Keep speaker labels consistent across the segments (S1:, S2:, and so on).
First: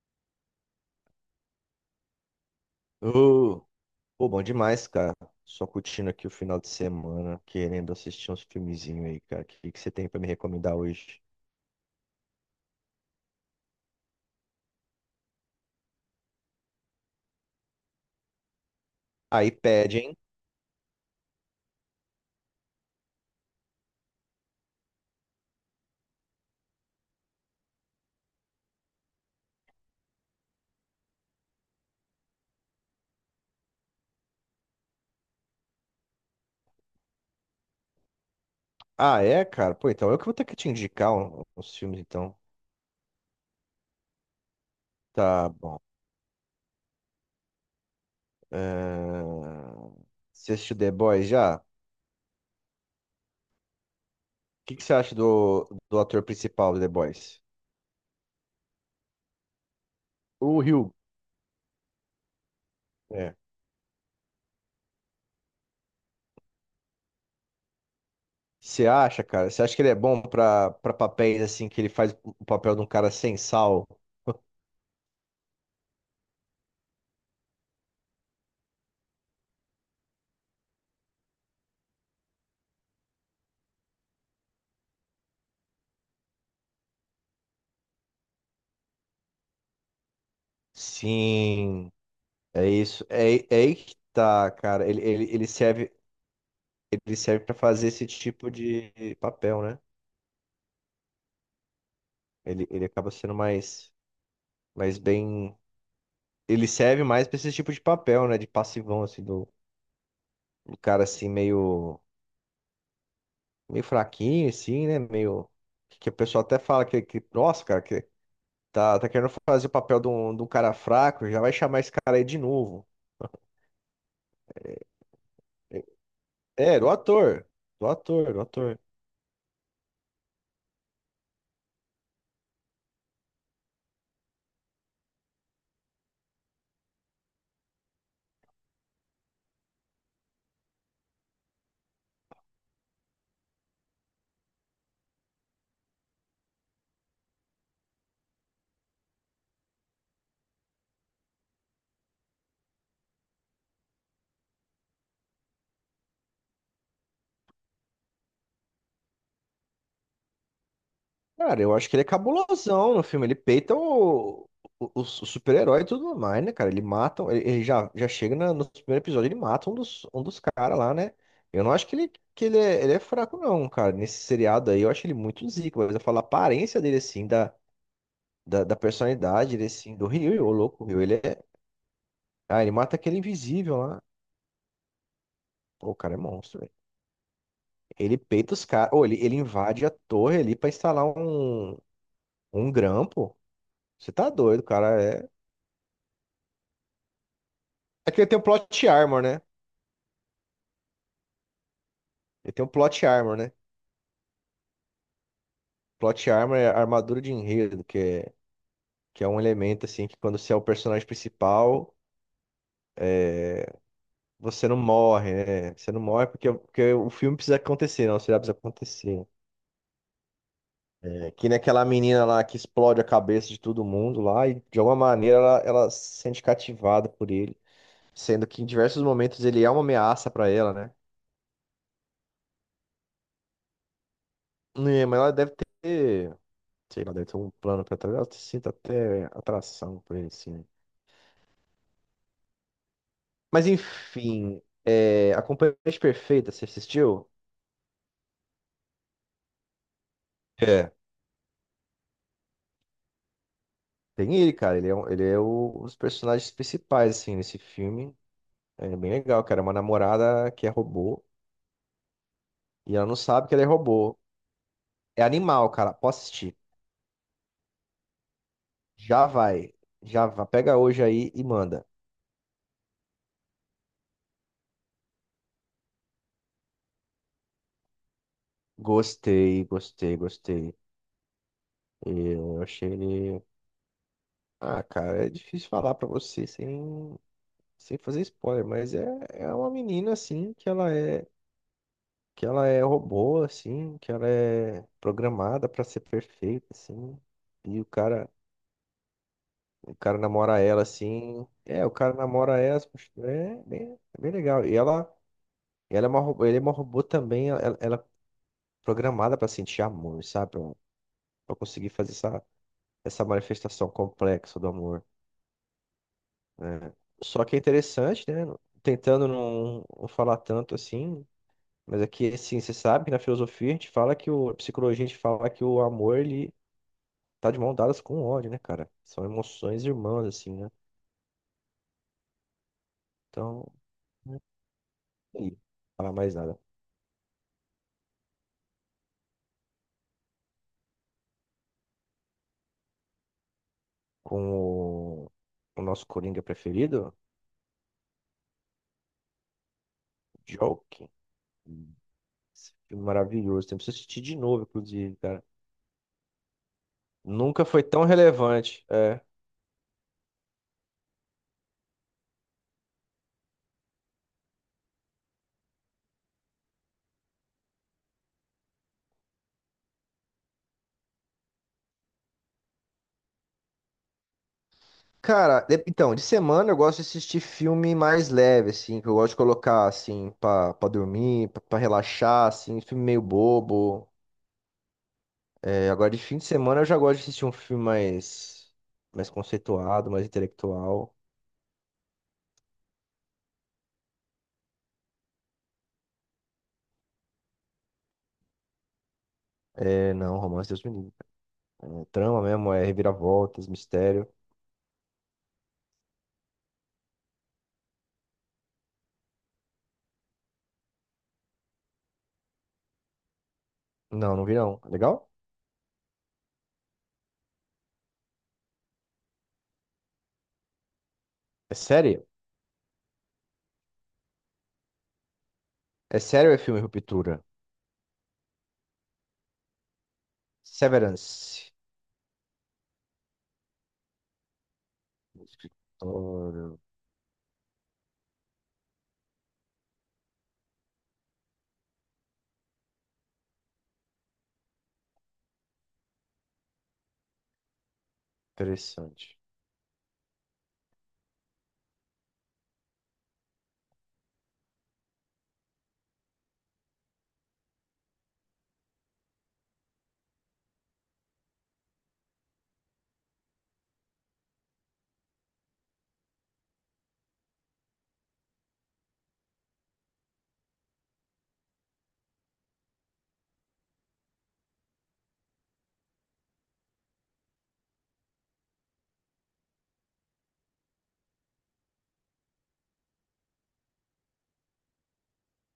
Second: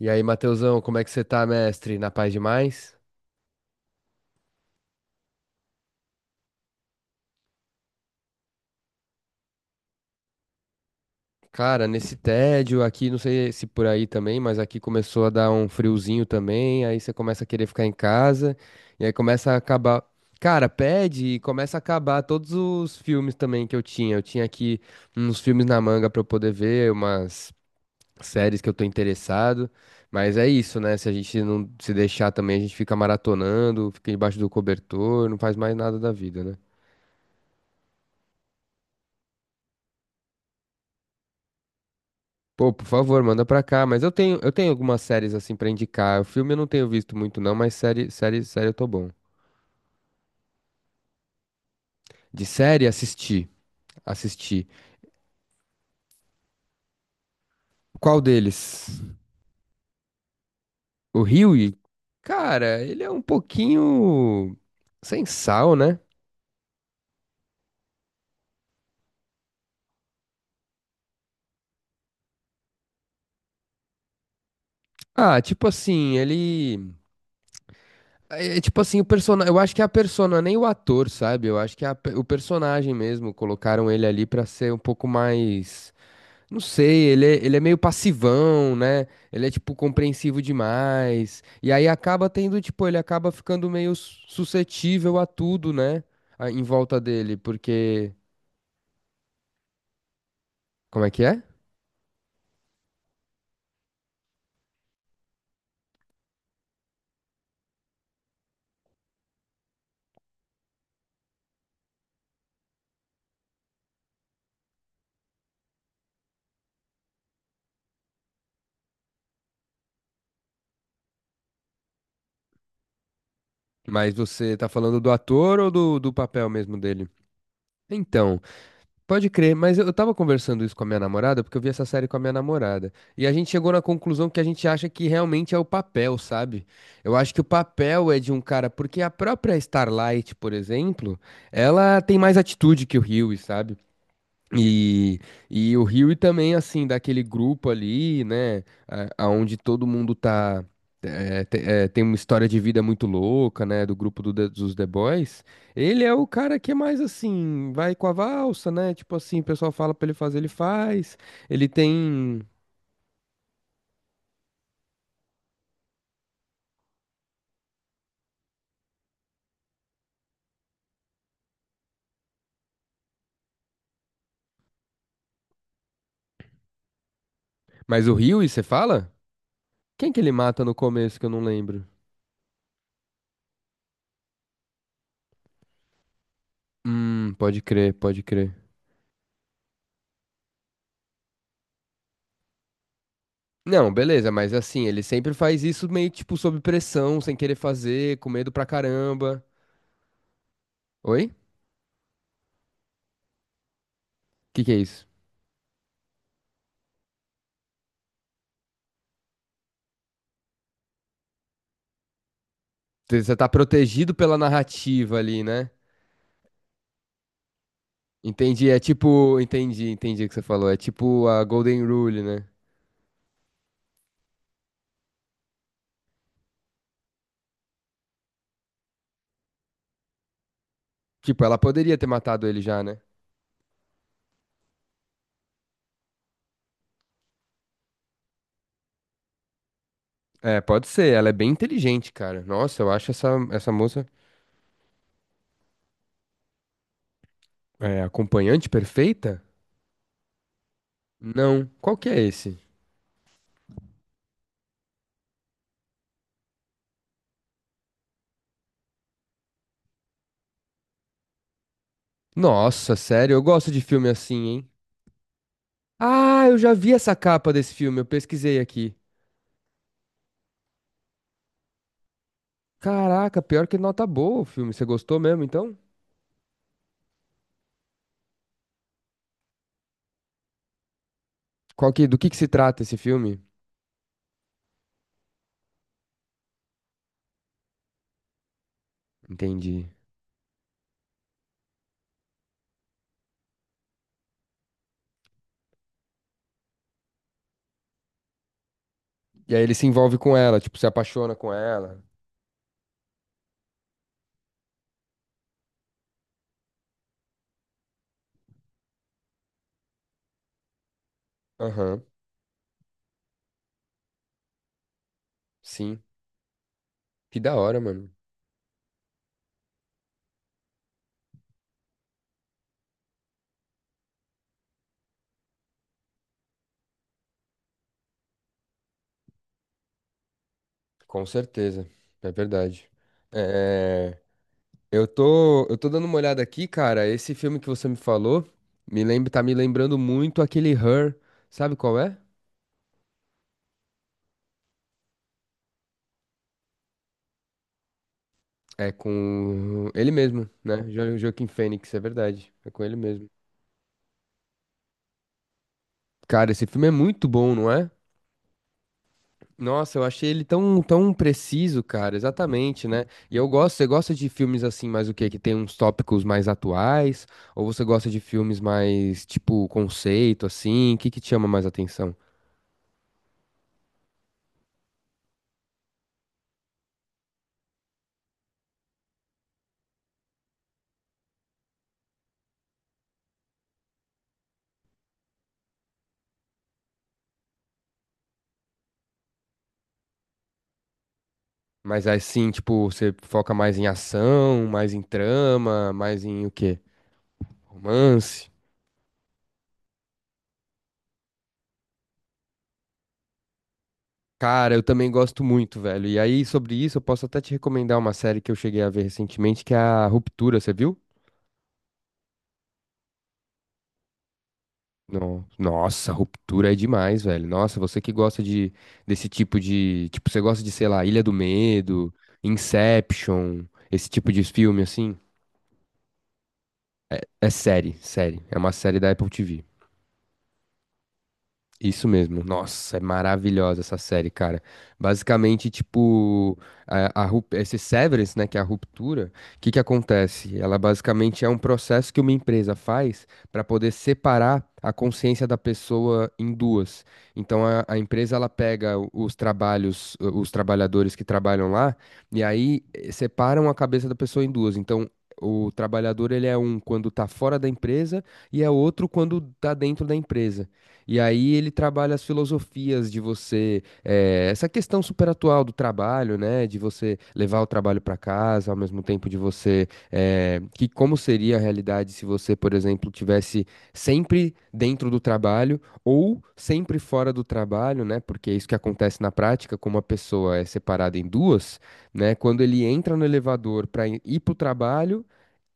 S1: E aí, Matheusão, como é que você tá, mestre? Na paz demais?
S2: Ô, pô, bom demais, cara. Só curtindo aqui o final de semana, querendo assistir uns filmezinhos aí, cara. O que que você tem pra me recomendar hoje?
S1: Cara, nesse tédio aqui, não sei se por aí também, mas aqui começou a dar um friozinho também, aí você começa a querer ficar em casa, e aí
S2: Aí
S1: começa a
S2: pede,
S1: acabar.
S2: hein?
S1: Cara, pede e começa a acabar todos os filmes também que eu tinha. Eu tinha aqui uns filmes na manga pra eu poder ver, umas séries que eu tô interessado. Mas é isso, né? Se a gente não se deixar também, a gente fica maratonando, fica embaixo do cobertor, não faz mais nada da vida, né?
S2: Ah, é, cara? Pô, então eu que vou ter que te indicar uns filmes, então.
S1: Pô, por favor, manda pra cá. Mas eu tenho algumas séries
S2: Tá
S1: assim pra
S2: bom.
S1: indicar. O filme eu não tenho visto muito, não, mas série, série, série eu tô bom.
S2: Ahn, Você assistiu The Boys já? O
S1: De série, assisti. Assisti.
S2: que que você acha do ator principal do The Boys?
S1: Qual deles?
S2: O Rio.
S1: O Hughie? Cara, ele é um
S2: É.
S1: pouquinho sem sal, né?
S2: Você acha, cara? Você acha que ele é bom pra papéis assim, que ele faz o papel de um cara sem sal?
S1: Ah, tipo assim, ele. É tipo assim, o personagem. Eu acho que é a persona, nem o ator, sabe? Eu acho que é a o personagem mesmo. Colocaram ele ali pra ser um pouco mais. Não sei, ele é meio passivão, né? Ele é, tipo, compreensivo demais. E aí
S2: Sim.
S1: acaba tendo,
S2: É
S1: tipo, ele
S2: isso.
S1: acaba
S2: É, é
S1: ficando
S2: aí
S1: meio
S2: que tá, cara. Ele,
S1: suscetível
S2: ele,
S1: a
S2: ele
S1: tudo,
S2: serve,
S1: né? Em volta
S2: ele
S1: dele,
S2: serve para fazer esse
S1: porque.
S2: tipo de papel, né?
S1: Como é que é?
S2: Ele acaba sendo mais bem. Ele serve mais pra esse tipo de papel, né? De passivão, assim, do, do cara assim, meio, meio fraquinho, assim, né? Meio. Que o pessoal até fala que nossa, cara, que tá querendo fazer o papel de um cara fraco, já vai chamar esse cara aí de novo.
S1: Mas você tá falando do ator ou do, do papel mesmo
S2: É, do
S1: dele?
S2: ator.
S1: Então.
S2: Do ator.
S1: Pode crer, mas eu tava conversando isso com a minha namorada, porque eu vi essa série com a minha namorada. E a gente chegou na conclusão que a gente acha que realmente é o papel, sabe? Eu acho que o papel é de um cara, porque a própria Starlight, por exemplo, ela tem mais atitude que o Hughie, sabe? E, e o Rio também, assim, daquele grupo ali, né, aonde todo mundo tá, é, tem uma história de vida muito louca, né, do grupo do The- dos The Boys, ele é o cara que é mais assim, vai com a valsa, né, tipo assim, o pessoal fala pra ele fazer, ele faz,
S2: Cara,
S1: ele
S2: eu acho que ele é
S1: tem...
S2: cabulosão no filme. Ele peita o super-herói e tudo mais, né, cara? Ele mata. Ele já, já chega no primeiro episódio, ele mata um dos caras lá, né? Eu não acho que ele é fraco, não, cara. Nesse seriado aí, eu acho ele muito zico. Mas eu falo a aparência dele, assim,
S1: Mas o Rio, e você
S2: da
S1: fala?
S2: personalidade, ele, assim, do
S1: Quem que ele
S2: Ryu, ô
S1: mata no
S2: louco, o Ryu. Ele
S1: começo que eu não
S2: é.
S1: lembro?
S2: Ah, ele mata aquele invisível lá. Pô, o cara é monstro, velho.
S1: Pode crer,
S2: Ele
S1: pode
S2: peita
S1: crer.
S2: os caras. Ou ele invade a torre ali pra instalar um grampo.
S1: Não,
S2: Você tá
S1: beleza, mas
S2: doido,
S1: assim, ele
S2: cara. É
S1: sempre faz isso meio tipo sob pressão, sem querer
S2: É
S1: fazer,
S2: que ele
S1: com
S2: tem o
S1: medo pra
S2: plot armor, né?
S1: caramba. Oi? O
S2: Ele tem o plot armor, né?
S1: que que é isso?
S2: Plot armor é a armadura de enredo, que é um elemento, assim, que quando você é o personagem principal,
S1: Você tá protegido pela
S2: você não
S1: narrativa
S2: morre,
S1: ali, né?
S2: né? Você não morre porque o filme precisa acontecer, não, você já precisa
S1: Entendi, é
S2: acontecer.
S1: tipo, entendi, entendi o que você falou. É tipo
S2: É
S1: a
S2: que nem aquela
S1: Golden Rule,
S2: menina lá
S1: né?
S2: que explode a cabeça de todo mundo lá e, de alguma maneira, ela se sente cativada por ele. Sendo que em diversos momentos ele é uma ameaça pra ela, né?
S1: Tipo, ela poderia ter matado ele já, né?
S2: É, mas ela deve ter, sei lá, deve ter um plano pra trás. Ela se sinta até atração por ele, assim,
S1: É,
S2: né?
S1: pode ser, ela é bem inteligente, cara. Nossa, eu acho essa,
S2: Mas
S1: essa moça
S2: enfim, é, A Companhia Perfeita, você assistiu?
S1: é, acompanhante perfeita?
S2: É.
S1: Não. Qual que é esse?
S2: Tem ele, cara. Ele é, ele é um personagens principais, assim, nesse filme. É bem legal, cara. É uma namorada que é robô
S1: Nossa,
S2: e ela não
S1: sério, eu
S2: sabe que ela é
S1: gosto de filme
S2: robô.
S1: assim, hein?
S2: É animal, cara. Posso
S1: Ah,
S2: assistir.
S1: eu já vi essa capa desse filme, eu pesquisei aqui.
S2: Já vai. Já vai. Pega hoje aí e manda.
S1: Caraca, pior que nota boa o filme. Você gostou mesmo, então?
S2: Gostei, gostei, gostei.
S1: Qual que, do que se
S2: Eu
S1: trata
S2: achei
S1: esse
S2: ele.
S1: filme?
S2: Ah, cara, é difícil falar pra você sem fazer spoiler, mas é, é uma
S1: Entendi.
S2: menina, assim, que ela é, que ela é robô, assim, que ela é programada pra ser perfeita, assim. E
S1: E aí ele se
S2: o cara
S1: envolve com ela,
S2: namora
S1: tipo,
S2: ela,
S1: se apaixona
S2: assim.
S1: com
S2: É, o
S1: ela.
S2: cara namora ela, assim, é bem legal. E ela é uma, ele é uma robô também, ela é programada pra sentir amor, sabe? Pra conseguir
S1: Aham,
S2: fazer essa manifestação complexa do amor,
S1: sim.
S2: né?
S1: Que
S2: Só que
S1: da
S2: é
S1: hora, mano.
S2: interessante, né? Tentando não falar tanto assim, mas aqui, assim, você sabe que na filosofia a gente fala que o, a psicologia a gente fala que o amor, ele tá de mão dadas com o ódio, né, cara? São emoções irmãs, assim, né?
S1: Com certeza. É verdade.
S2: Então,
S1: É,
S2: não
S1: eu
S2: sei
S1: tô, eu tô dando
S2: falar
S1: uma
S2: mais
S1: olhada
S2: nada.
S1: aqui, cara. Esse filme que você me falou me lembra, tá me lembrando muito aquele Her. Sabe qual é?
S2: Com o, o nosso Coringa preferido,
S1: É com ele mesmo, né?
S2: Joker.
S1: Joaquin Phoenix, é verdade. É
S2: Esse
S1: com ele
S2: filme
S1: mesmo.
S2: maravilhoso. Tem que assistir de novo, inclusive, cara.
S1: Cara, esse filme é muito bom,
S2: Nunca
S1: não
S2: foi
S1: é?
S2: tão relevante. É.
S1: Nossa, eu achei ele tão, tão preciso, cara, exatamente, né? E eu gosto, você gosta de filmes assim, mais o quê? Que tem uns tópicos mais atuais? Ou você gosta de filmes mais, tipo, conceito, assim? O que que te chama mais atenção?
S2: Cara, então, de semana eu gosto de assistir filme mais leve, assim, que eu gosto de colocar, assim, pra dormir, pra relaxar, assim, filme meio bobo. É, agora de fim de semana eu já gosto de assistir um filme mais conceituado, mais intelectual.
S1: Mas assim, tipo, você foca mais em ação, mais em trama, mais em o quê? Romance?
S2: É, não, romance Deus me livre. É, trama mesmo, é reviravoltas, mistério.
S1: Cara, eu também gosto muito, velho. E aí, sobre isso, eu posso até te recomendar uma série que eu cheguei a ver recentemente, que é a Ruptura, você viu?
S2: Não, não vi não. É legal?
S1: Nossa, ruptura é demais, velho. Nossa, você que gosta de desse tipo de, tipo, você gosta de, sei lá, Ilha do
S2: É
S1: Medo,
S2: sério?
S1: Inception, esse tipo de filme assim?
S2: É sério ou é filme Ruptura?
S1: É série, série. É uma série da Apple TV.
S2: Severance.
S1: Isso mesmo. Nossa, é maravilhosa essa série, cara. Basicamente, tipo,
S2: Escritório.
S1: a, esse severance, né, que é a ruptura, o que que acontece? Ela basicamente é um processo que uma empresa faz para poder separar a consciência da pessoa em duas. Então, a empresa ela pega os
S2: Interessante.
S1: trabalhos, os trabalhadores que trabalham lá, e aí eh, separam a cabeça da pessoa em duas. Então, o trabalhador, ele é um quando tá fora da empresa e é outro quando tá dentro da empresa. E aí ele trabalha as filosofias de você, eh, essa questão super atual do trabalho, né? De você levar o trabalho para casa, ao mesmo tempo de você, eh, que como seria a realidade se você, por exemplo, tivesse sempre dentro do trabalho ou sempre fora do trabalho, né? Porque é isso que acontece na prática, como a pessoa é separada em duas, né? Quando ele entra no elevador para ir para o trabalho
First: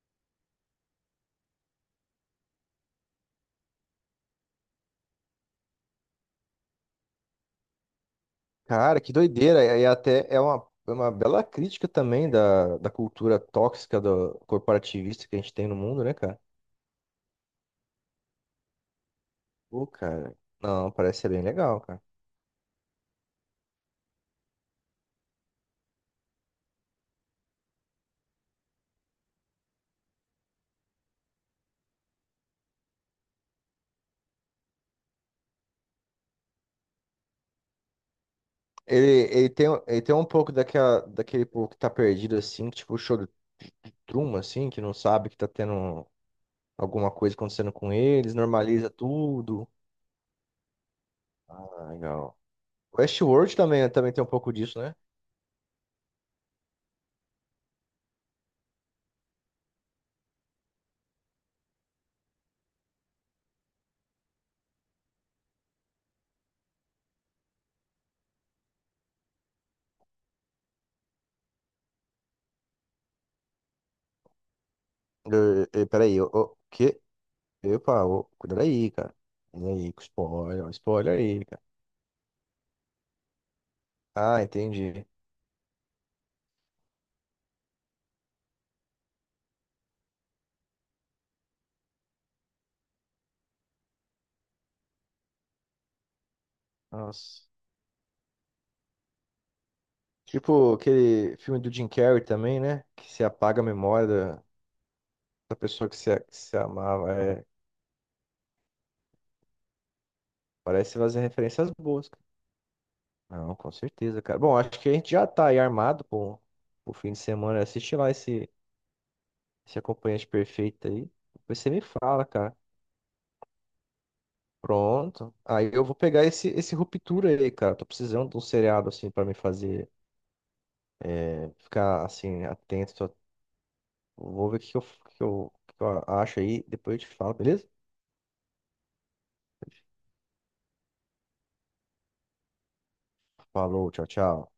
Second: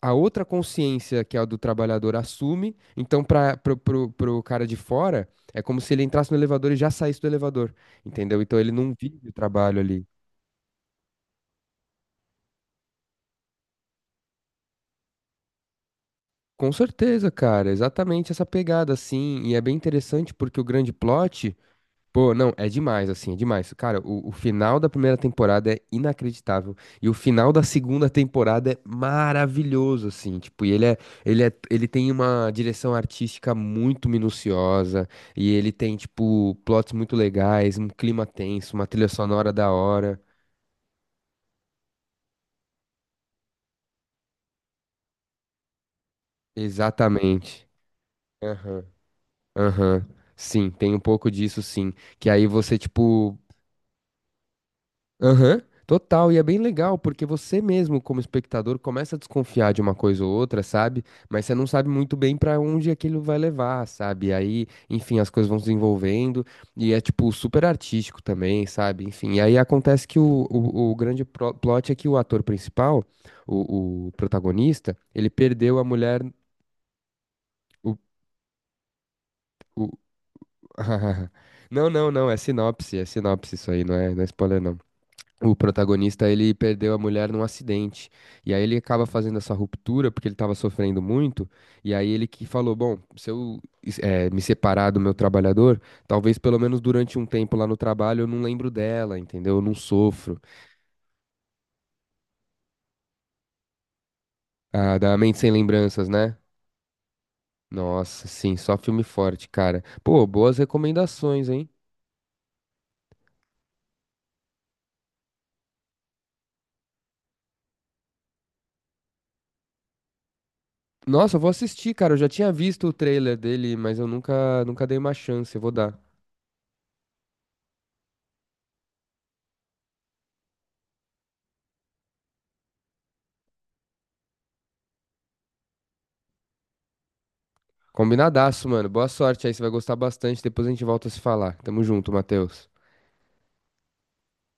S1: a outra consciência, que é a do trabalhador, assume. Então, para pro cara de fora, é como se ele entrasse no elevador e já saísse do elevador, entendeu? Então, ele não
S2: Cara, que
S1: vive o
S2: doideira.
S1: trabalho
S2: E
S1: ali.
S2: até é uma bela crítica também da cultura tóxica do corporativista que a gente tem no mundo, né, cara?
S1: Com certeza, cara, exatamente essa pegada, assim. E é bem
S2: Pô,
S1: interessante
S2: cara.
S1: porque o
S2: Não,
S1: grande
S2: parece ser bem
S1: plot
S2: legal, cara.
S1: pô, não, é demais, assim, é demais. Cara, o final da primeira temporada é inacreditável. E o final da segunda temporada é maravilhoso, assim. Tipo, e ele é, ele tem uma direção artística muito minuciosa. E ele tem, tipo, plots muito legais, um clima tenso, uma trilha
S2: Ele,
S1: sonora da
S2: ele tem
S1: hora.
S2: um pouco daquela, daquele povo que tá perdido, assim, que, tipo, choro de truma, assim, que não sabe que tá tendo alguma coisa
S1: Exatamente.
S2: acontecendo com eles,
S1: Aham,
S2: normaliza tudo.
S1: aham. Sim, tem um pouco disso,
S2: Ah,
S1: sim. Que
S2: legal.
S1: aí você, tipo,
S2: Westworld também, também tem um pouco disso, né?
S1: aham, total. E é bem legal, porque você mesmo, como espectador, começa a desconfiar de uma coisa ou outra, sabe? Mas você não sabe muito bem pra onde aquilo vai levar, sabe? Aí, enfim, as coisas vão se desenvolvendo e é, tipo, super artístico também, sabe? Enfim, e aí acontece que o grande plot é que o ator principal, o protagonista, ele perdeu a
S2: Peraí,
S1: mulher.
S2: o que?
S1: O,
S2: Epa, ô, cuidado aí, cara. Cuidado
S1: o...
S2: aí, com spoiler, ó, spoiler aí, cara.
S1: Não, não, não, é sinopse isso aí, não é, não é
S2: Ah,
S1: spoiler.
S2: entendi.
S1: O protagonista, ele perdeu a mulher num acidente. E aí ele acaba fazendo essa ruptura porque ele estava sofrendo muito. E aí ele que falou: bom, se eu eh, me separar do meu trabalhador, talvez pelo menos durante um
S2: Nossa.
S1: tempo lá no trabalho eu não lembro dela, entendeu? Eu não sofro.
S2: Tipo aquele filme do Jim Carrey também, né? Que se apaga a memória da,
S1: Ah, da Mente Sem
S2: da pessoa
S1: Lembranças,
S2: que
S1: né?
S2: se amava. É,
S1: Nossa, sim, só filme forte, cara. Pô, boas
S2: parece fazer
S1: recomendações, hein?
S2: referências boas. Não, com certeza, cara. Bom, acho que a gente já tá aí armado pro fim de semana. Assiste lá esse, esse acompanhante perfeito aí.
S1: Nossa, eu vou
S2: Depois você me
S1: assistir, cara. Eu
S2: fala,
S1: já tinha
S2: cara.
S1: visto o trailer dele, mas eu nunca, nunca dei uma
S2: Pronto.
S1: chance. Eu
S2: Aí
S1: vou
S2: eu vou
S1: dar.
S2: pegar esse, esse Ruptura aí, cara. Tô precisando de um seriado, assim, pra me fazer é, ficar, assim, atento. Tô- Vou ver o que que eu, que eu, que eu acho aí. Depois eu te falo, beleza?
S1: Combinadaço, mano. Boa sorte aí, você vai gostar bastante. Depois a gente volta a se falar. Tamo junto, Matheus.
S2: Falou, tchau, tchau.